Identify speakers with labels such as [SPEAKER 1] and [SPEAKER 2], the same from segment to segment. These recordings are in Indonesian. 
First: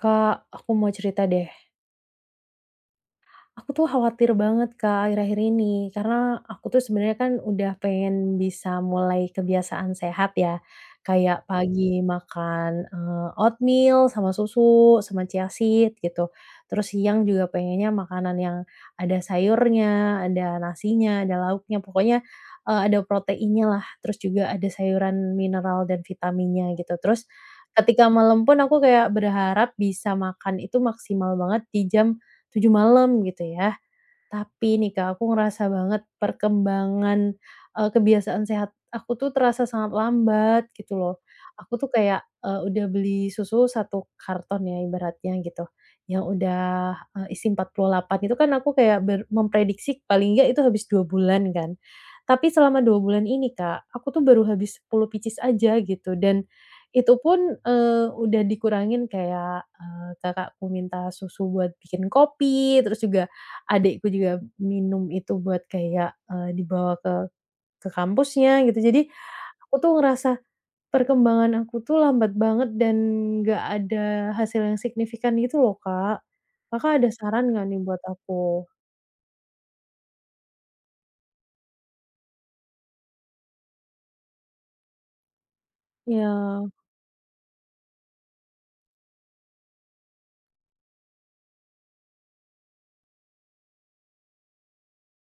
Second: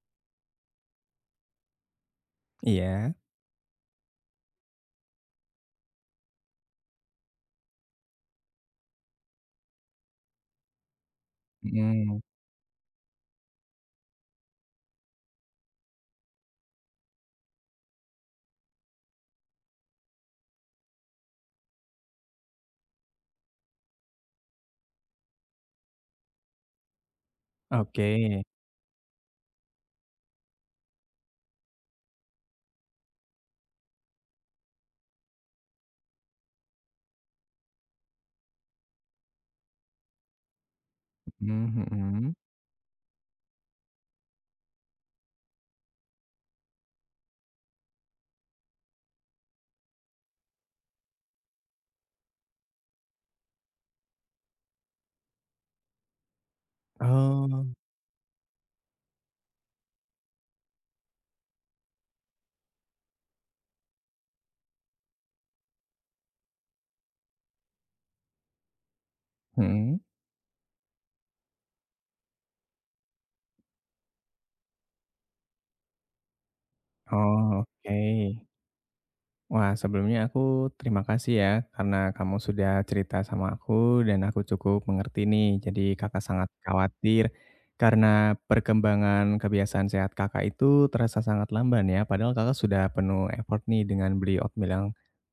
[SPEAKER 1] Kak, aku mau cerita deh.
[SPEAKER 2] Iya.
[SPEAKER 1] Aku tuh khawatir banget Kak akhir-akhir ini, karena aku tuh sebenarnya kan udah pengen bisa mulai kebiasaan sehat ya, kayak pagi
[SPEAKER 2] Mhm.
[SPEAKER 1] makan, oatmeal sama susu, sama chia seed gitu, terus siang juga pengennya makanan yang ada sayurnya, ada nasinya, ada lauknya, pokoknya, ada proteinnya lah, terus juga ada sayuran, mineral, dan vitaminnya gitu. Terus ketika
[SPEAKER 2] Oke.
[SPEAKER 1] malam pun aku kayak berharap bisa makan itu maksimal banget di jam 7 malam gitu ya. Tapi nih Kak, aku ngerasa banget perkembangan, kebiasaan sehat aku tuh terasa sangat lambat gitu loh. Aku
[SPEAKER 2] Mhm,
[SPEAKER 1] tuh kayak,
[SPEAKER 2] mhm.
[SPEAKER 1] udah beli susu satu karton ya ibaratnya gitu, yang udah, isi 48 itu kan aku kayak memprediksi paling nggak itu habis 2 bulan kan. Tapi selama 2 bulan ini Kak, aku tuh baru habis 10 picis aja gitu dan itu pun,
[SPEAKER 2] Oh.
[SPEAKER 1] udah dikurangin kayak, kakakku minta susu buat bikin kopi, terus juga adikku juga minum itu buat kayak, dibawa ke kampusnya gitu. Jadi aku tuh
[SPEAKER 2] Mhm.
[SPEAKER 1] ngerasa perkembangan aku tuh lambat banget dan nggak ada hasil yang signifikan gitu loh, Kak. Kakak ada saran
[SPEAKER 2] Oh,
[SPEAKER 1] nggak nih
[SPEAKER 2] oke.
[SPEAKER 1] buat aku?
[SPEAKER 2] Wah, sebelumnya aku terima kasih ya karena kamu sudah cerita sama aku dan aku cukup mengerti nih. Jadi Kakak sangat
[SPEAKER 1] Ya.
[SPEAKER 2] khawatir karena perkembangan kebiasaan sehat Kakak itu terasa sangat lamban ya. Padahal Kakak sudah penuh effort nih dengan beli oatmeal yang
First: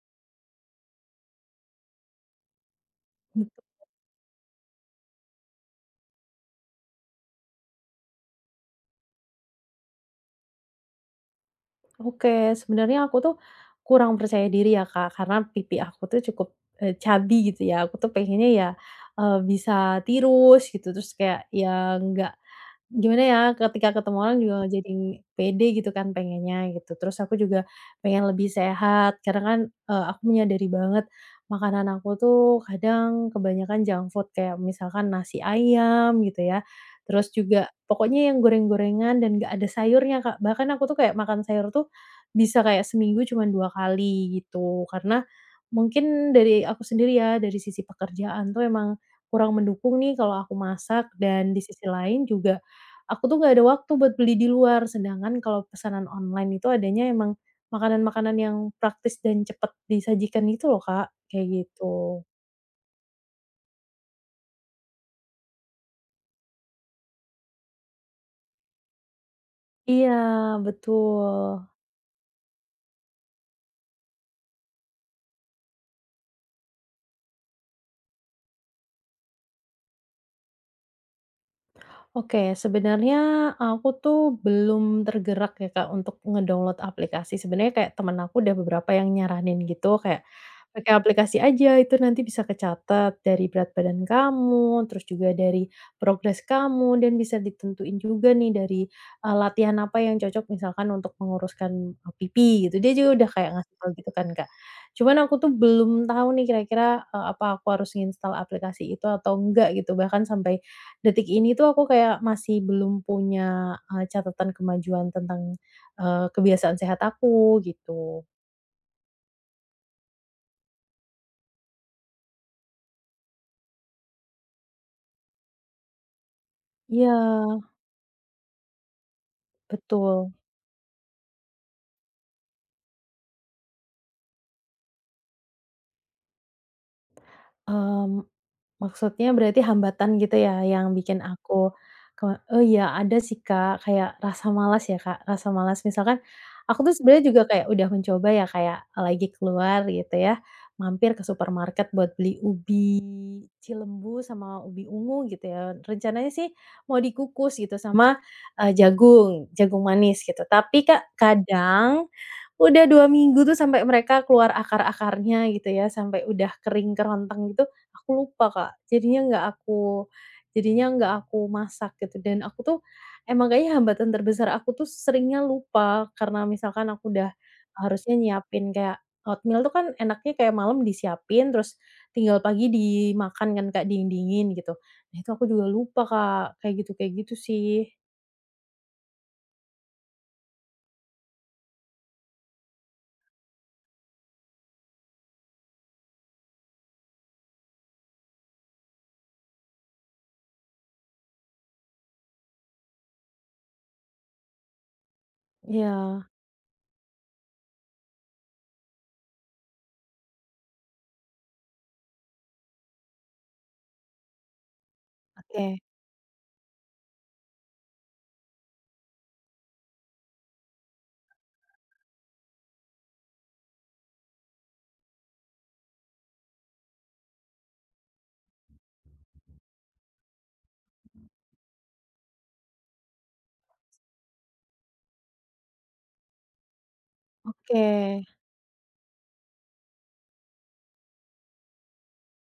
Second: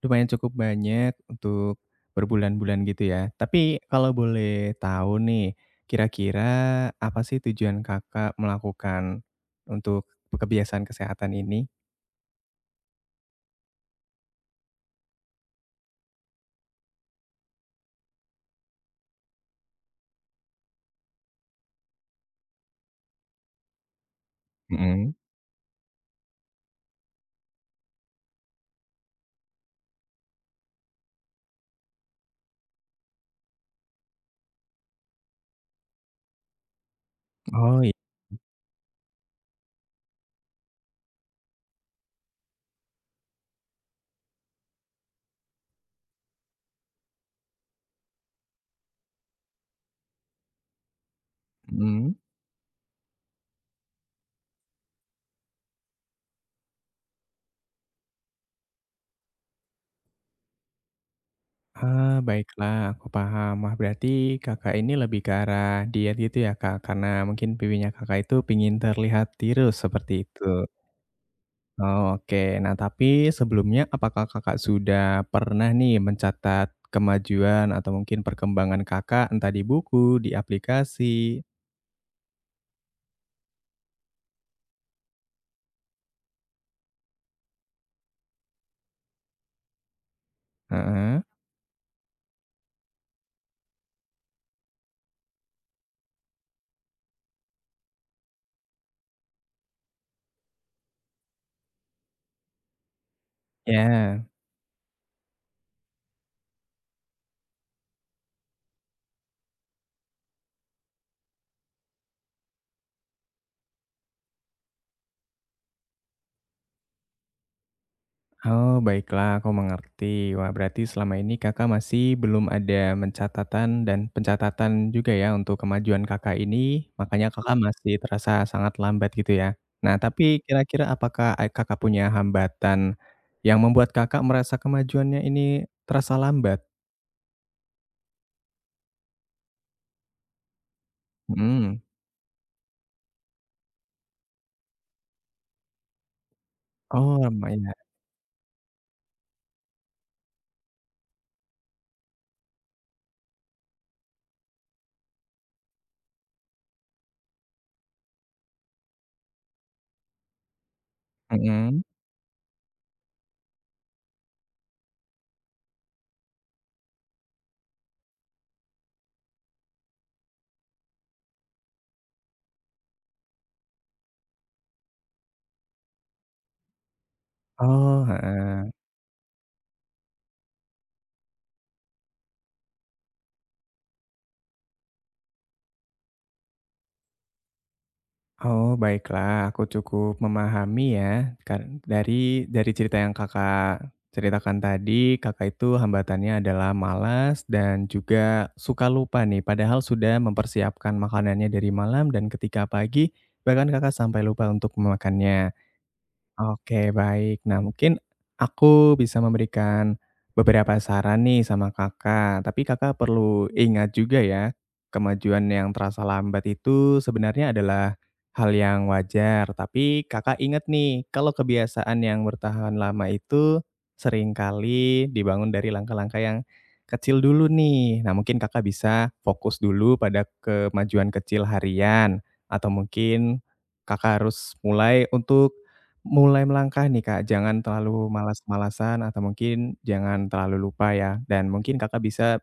[SPEAKER 2] lumayan cukup banyak untuk berbulan-bulan gitu ya. Tapi kalau boleh tahu nih, kira-kira apa sih tujuan Kakak melakukan untuk kebiasaan kesehatan ini?
[SPEAKER 1] Oke, sebenarnya aku tuh kurang percaya diri ya, Kak, karena pipi aku tuh cukup, chubby gitu ya. Aku tuh pengennya ya, bisa tirus gitu, terus kayak ya nggak gimana ya, ketika ketemu orang juga jadi
[SPEAKER 2] Mhm.
[SPEAKER 1] pede gitu kan pengennya gitu. Terus aku juga pengen lebih sehat, karena kan, aku menyadari banget makanan aku tuh kadang kebanyakan junk food, kayak misalkan nasi ayam gitu ya, terus juga
[SPEAKER 2] Oh, iya.
[SPEAKER 1] pokoknya yang goreng-gorengan dan nggak ada sayurnya, Kak. Bahkan aku tuh kayak makan sayur tuh bisa kayak seminggu cuman 2 kali gitu, karena mungkin dari aku sendiri ya, dari sisi pekerjaan tuh emang kurang mendukung nih kalau aku masak dan di sisi
[SPEAKER 2] Mhm.
[SPEAKER 1] lain juga aku tuh nggak ada waktu buat beli di luar, sedangkan kalau pesanan online itu adanya emang makanan-makanan yang praktis dan cepat disajikan gitu loh, Kak, kayak
[SPEAKER 2] Ah,
[SPEAKER 1] gitu.
[SPEAKER 2] baiklah, aku paham. Wah, berarti Kakak ini lebih ke arah diet gitu ya, Kak? Karena mungkin pipinya Kakak itu pingin terlihat tirus seperti itu.
[SPEAKER 1] Iya, betul.
[SPEAKER 2] Oh, oke. Nah, tapi sebelumnya apakah Kakak sudah pernah nih mencatat kemajuan atau mungkin perkembangan Kakak entah di buku, di aplikasi?
[SPEAKER 1] Oke, sebenarnya aku tuh belum tergerak ya, Kak, untuk ngedownload aplikasi. Sebenarnya kayak temen aku udah beberapa yang nyaranin gitu, kayak, "Pakai
[SPEAKER 2] Heeh.
[SPEAKER 1] aplikasi aja, itu nanti bisa kecatat dari berat badan kamu, terus juga dari progres kamu, dan bisa ditentuin juga nih dari, latihan apa yang cocok misalkan untuk menguruskan, pipi," gitu. Dia juga udah kayak ngasih tau gitu
[SPEAKER 2] Ya.
[SPEAKER 1] kan, Kak. Cuman aku tuh belum tahu nih kira-kira, apa aku harus nginstal aplikasi itu atau enggak gitu, bahkan sampai detik ini tuh aku kayak masih belum punya, catatan kemajuan tentang, kebiasaan sehat aku gitu.
[SPEAKER 2] Oh, baiklah, aku mengerti. Wah, berarti selama ini Kakak masih belum ada pencatatan juga ya untuk kemajuan Kakak ini,
[SPEAKER 1] Iya,
[SPEAKER 2] makanya Kakak, mhm, masih terasa sangat lambat gitu ya. Nah,
[SPEAKER 1] betul,
[SPEAKER 2] tapi kira-kira apakah, Kakak punya hambatan yang membuat Kakak merasa kemajuannya ini terasa lambat?
[SPEAKER 1] mmm maksudnya berarti hambatan gitu ya yang bikin aku
[SPEAKER 2] Hmm.
[SPEAKER 1] ke oh iya ada sih Kak, kayak rasa malas ya Kak, rasa malas misalkan aku tuh
[SPEAKER 2] Oh,
[SPEAKER 1] sebenarnya juga kayak
[SPEAKER 2] lumayan.
[SPEAKER 1] udah mencoba ya kayak lagi keluar gitu ya, mampir ke supermarket buat beli ubi Cilembu sama ubi ungu gitu ya, rencananya sih mau dikukus gitu sama, jagung, jagung manis gitu. Tapi Kak,
[SPEAKER 2] Mhm.
[SPEAKER 1] kadang udah 2 minggu tuh sampai mereka keluar akar-akarnya gitu ya, sampai udah kering kerontang gitu. Aku lupa, Kak. Jadinya nggak aku masak gitu dan aku tuh emang kayaknya hambatan terbesar aku tuh seringnya lupa karena misalkan aku udah
[SPEAKER 2] Oh,
[SPEAKER 1] harusnya
[SPEAKER 2] heeh.
[SPEAKER 1] nyiapin kayak oatmeal tuh kan enaknya kayak malam disiapin terus tinggal pagi dimakan kan, Kak, dingin-dingin gitu. Nah, itu aku juga lupa, Kak, kayak gitu sih.
[SPEAKER 2] Oh, baiklah, aku cukup memahami ya. Kar dari cerita yang Kakak ceritakan tadi, Kakak itu hambatannya adalah malas dan juga suka lupa nih, padahal sudah mempersiapkan makanannya dari malam dan ketika pagi, bahkan Kakak sampai lupa untuk memakannya.
[SPEAKER 1] Iya,
[SPEAKER 2] Oke, baik. Nah, mungkin aku bisa memberikan beberapa saran nih sama Kakak, tapi Kakak perlu ingat juga ya, kemajuan yang
[SPEAKER 1] oke
[SPEAKER 2] terasa lambat itu sebenarnya adalah hal yang wajar, tapi Kakak ingat nih, kalau kebiasaan yang bertahan lama itu seringkali dibangun dari langkah-langkah yang kecil dulu nih. Nah, mungkin Kakak bisa fokus dulu pada kemajuan kecil harian atau mungkin Kakak harus mulai melangkah nih, Kak, jangan
[SPEAKER 1] oke.
[SPEAKER 2] terlalu malas-malasan atau mungkin jangan terlalu lupa ya, dan mungkin Kakak bisa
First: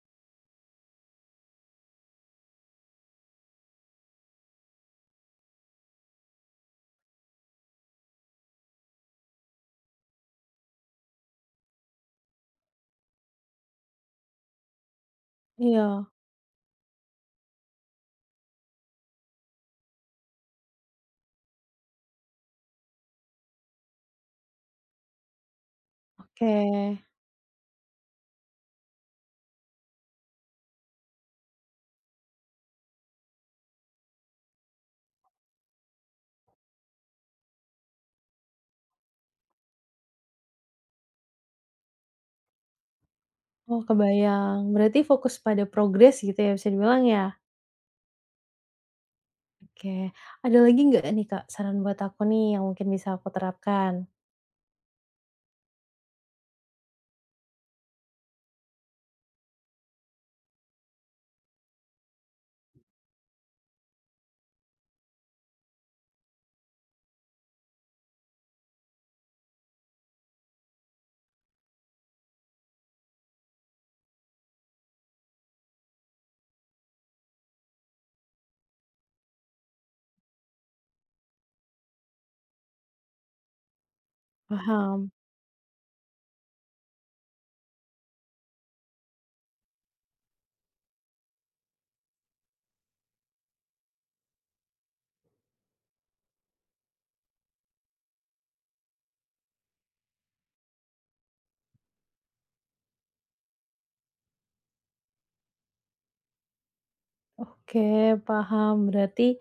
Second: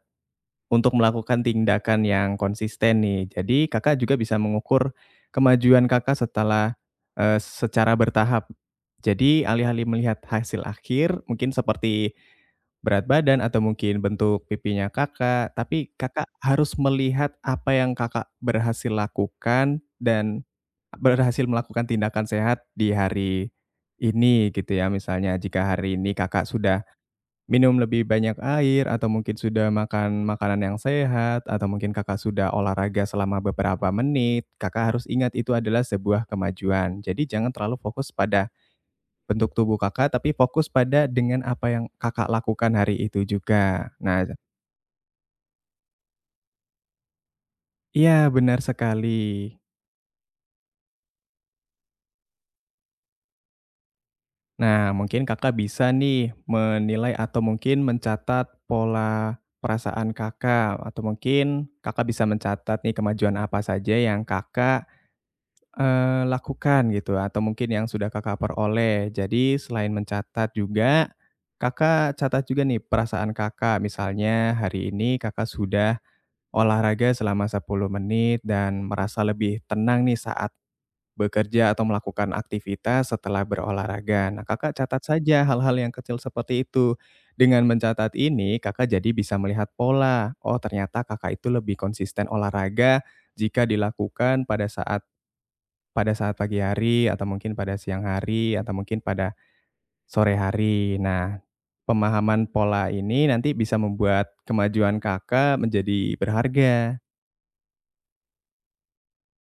[SPEAKER 2] untuk melakukan tindakan yang konsisten nih. Jadi Kakak juga bisa mengukur kemajuan Kakak setelah, secara bertahap. Jadi alih-alih melihat hasil akhir mungkin seperti berat badan atau mungkin bentuk pipinya Kakak, tapi
[SPEAKER 1] Iya,
[SPEAKER 2] Kakak harus melihat apa yang Kakak berhasil lakukan dan berhasil melakukan tindakan sehat di hari ini gitu ya. Misalnya jika hari ini Kakak
[SPEAKER 1] oke.
[SPEAKER 2] sudah minum lebih banyak air atau mungkin sudah makan makanan yang sehat, atau mungkin Kakak sudah olahraga selama beberapa menit, Kakak harus ingat itu adalah sebuah kemajuan. Jadi jangan terlalu fokus pada bentuk tubuh Kakak, tapi fokus pada dengan apa yang Kakak lakukan hari itu
[SPEAKER 1] Oh,
[SPEAKER 2] juga. Nah,
[SPEAKER 1] kebayang. Berarti fokus pada progres gitu ya bisa dibilang ya?
[SPEAKER 2] iya, benar sekali.
[SPEAKER 1] Oke, ada lagi nggak nih, Kak, saran buat aku nih yang mungkin bisa aku terapkan?
[SPEAKER 2] Nah, mungkin Kakak bisa nih menilai atau mungkin mencatat pola perasaan Kakak, atau mungkin Kakak bisa mencatat nih kemajuan apa saja yang Kakak, lakukan gitu atau mungkin yang sudah Kakak peroleh. Jadi selain mencatat juga, Kakak catat juga nih perasaan Kakak. Misalnya hari ini Kakak sudah olahraga selama 10 menit dan merasa lebih tenang nih saat bekerja atau melakukan aktivitas setelah berolahraga. Nah, Kakak catat
[SPEAKER 1] Paham.
[SPEAKER 2] saja hal-hal yang kecil seperti itu. Dengan mencatat ini Kakak jadi bisa melihat pola, oh ternyata Kakak itu lebih konsisten olahraga jika dilakukan pada saat pagi hari atau mungkin pada siang hari atau mungkin pada sore hari. Nah, pemahaman pola ini nanti bisa membuat kemajuan Kakak menjadi berharga,
[SPEAKER 1] Oke, paham. Berarti,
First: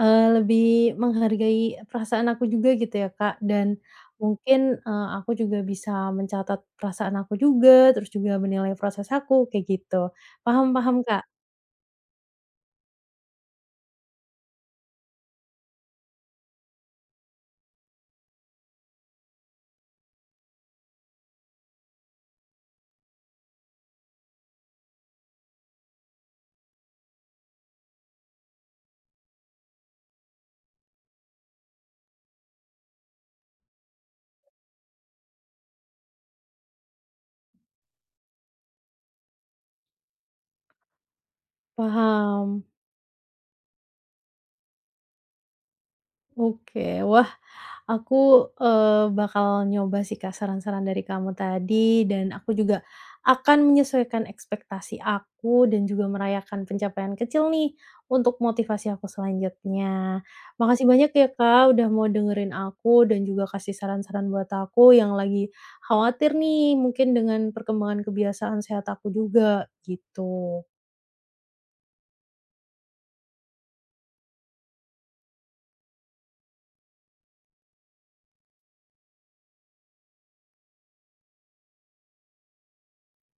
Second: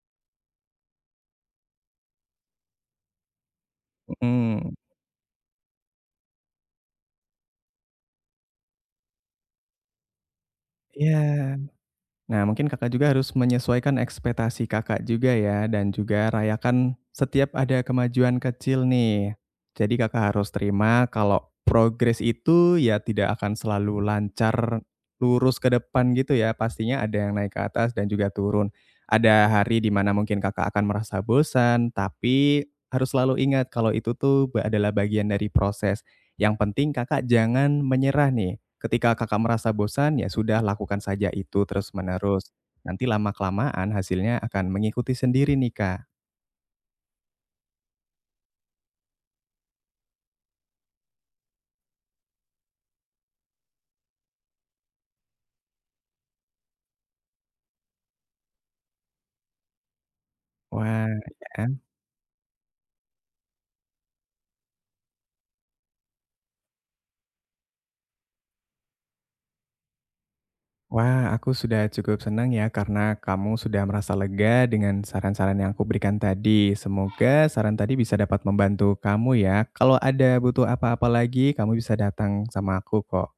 [SPEAKER 1] lebih menghargai perasaan aku juga gitu ya, Kak, dan
[SPEAKER 2] mhm,
[SPEAKER 1] mungkin, aku juga bisa mencatat perasaan aku juga, terus juga menilai proses aku, kayak gitu. Paham paham, Kak,
[SPEAKER 2] iya. Nah, mungkin Kakak juga harus menyesuaikan ekspektasi Kakak juga ya, dan juga rayakan setiap ada kemajuan kecil nih. Jadi Kakak harus terima kalau progres itu ya tidak akan selalu lancar, lurus ke depan gitu ya. Pastinya ada yang naik ke atas dan juga turun. Ada hari di mana mungkin Kakak akan merasa bosan, tapi harus selalu ingat kalau itu tuh adalah bagian dari proses. Yang penting Kakak jangan menyerah nih. Ketika Kakak merasa bosan, ya sudah lakukan saja itu terus-menerus.
[SPEAKER 1] paham.
[SPEAKER 2] Nanti lama-kelamaan hasilnya akan mengikuti sendiri nih, Kak.
[SPEAKER 1] Oke, wah aku, bakal nyoba sih, Kak, saran-saran dari kamu tadi dan aku juga akan menyesuaikan ekspektasi aku dan juga merayakan pencapaian kecil nih untuk motivasi aku selanjutnya. Makasih
[SPEAKER 2] Wah,
[SPEAKER 1] banyak ya,
[SPEAKER 2] ya
[SPEAKER 1] Kak,
[SPEAKER 2] kan?
[SPEAKER 1] udah mau dengerin aku dan juga kasih saran-saran buat aku yang lagi khawatir nih mungkin dengan perkembangan kebiasaan sehat aku juga, gitu.
[SPEAKER 2] Wah, aku sudah cukup senang ya karena kamu sudah merasa lega dengan saran-saran yang aku berikan tadi. Semoga saran tadi bisa dapat membantu kamu ya. Kalau ada butuh apa-apa lagi, kamu bisa datang sama aku kok.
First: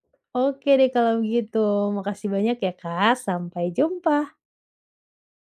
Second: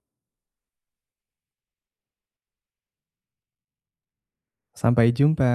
[SPEAKER 1] Oke deh kalau begitu, makasih banyak ya, Kak, sampai jumpa.
[SPEAKER 2] Sampai jumpa.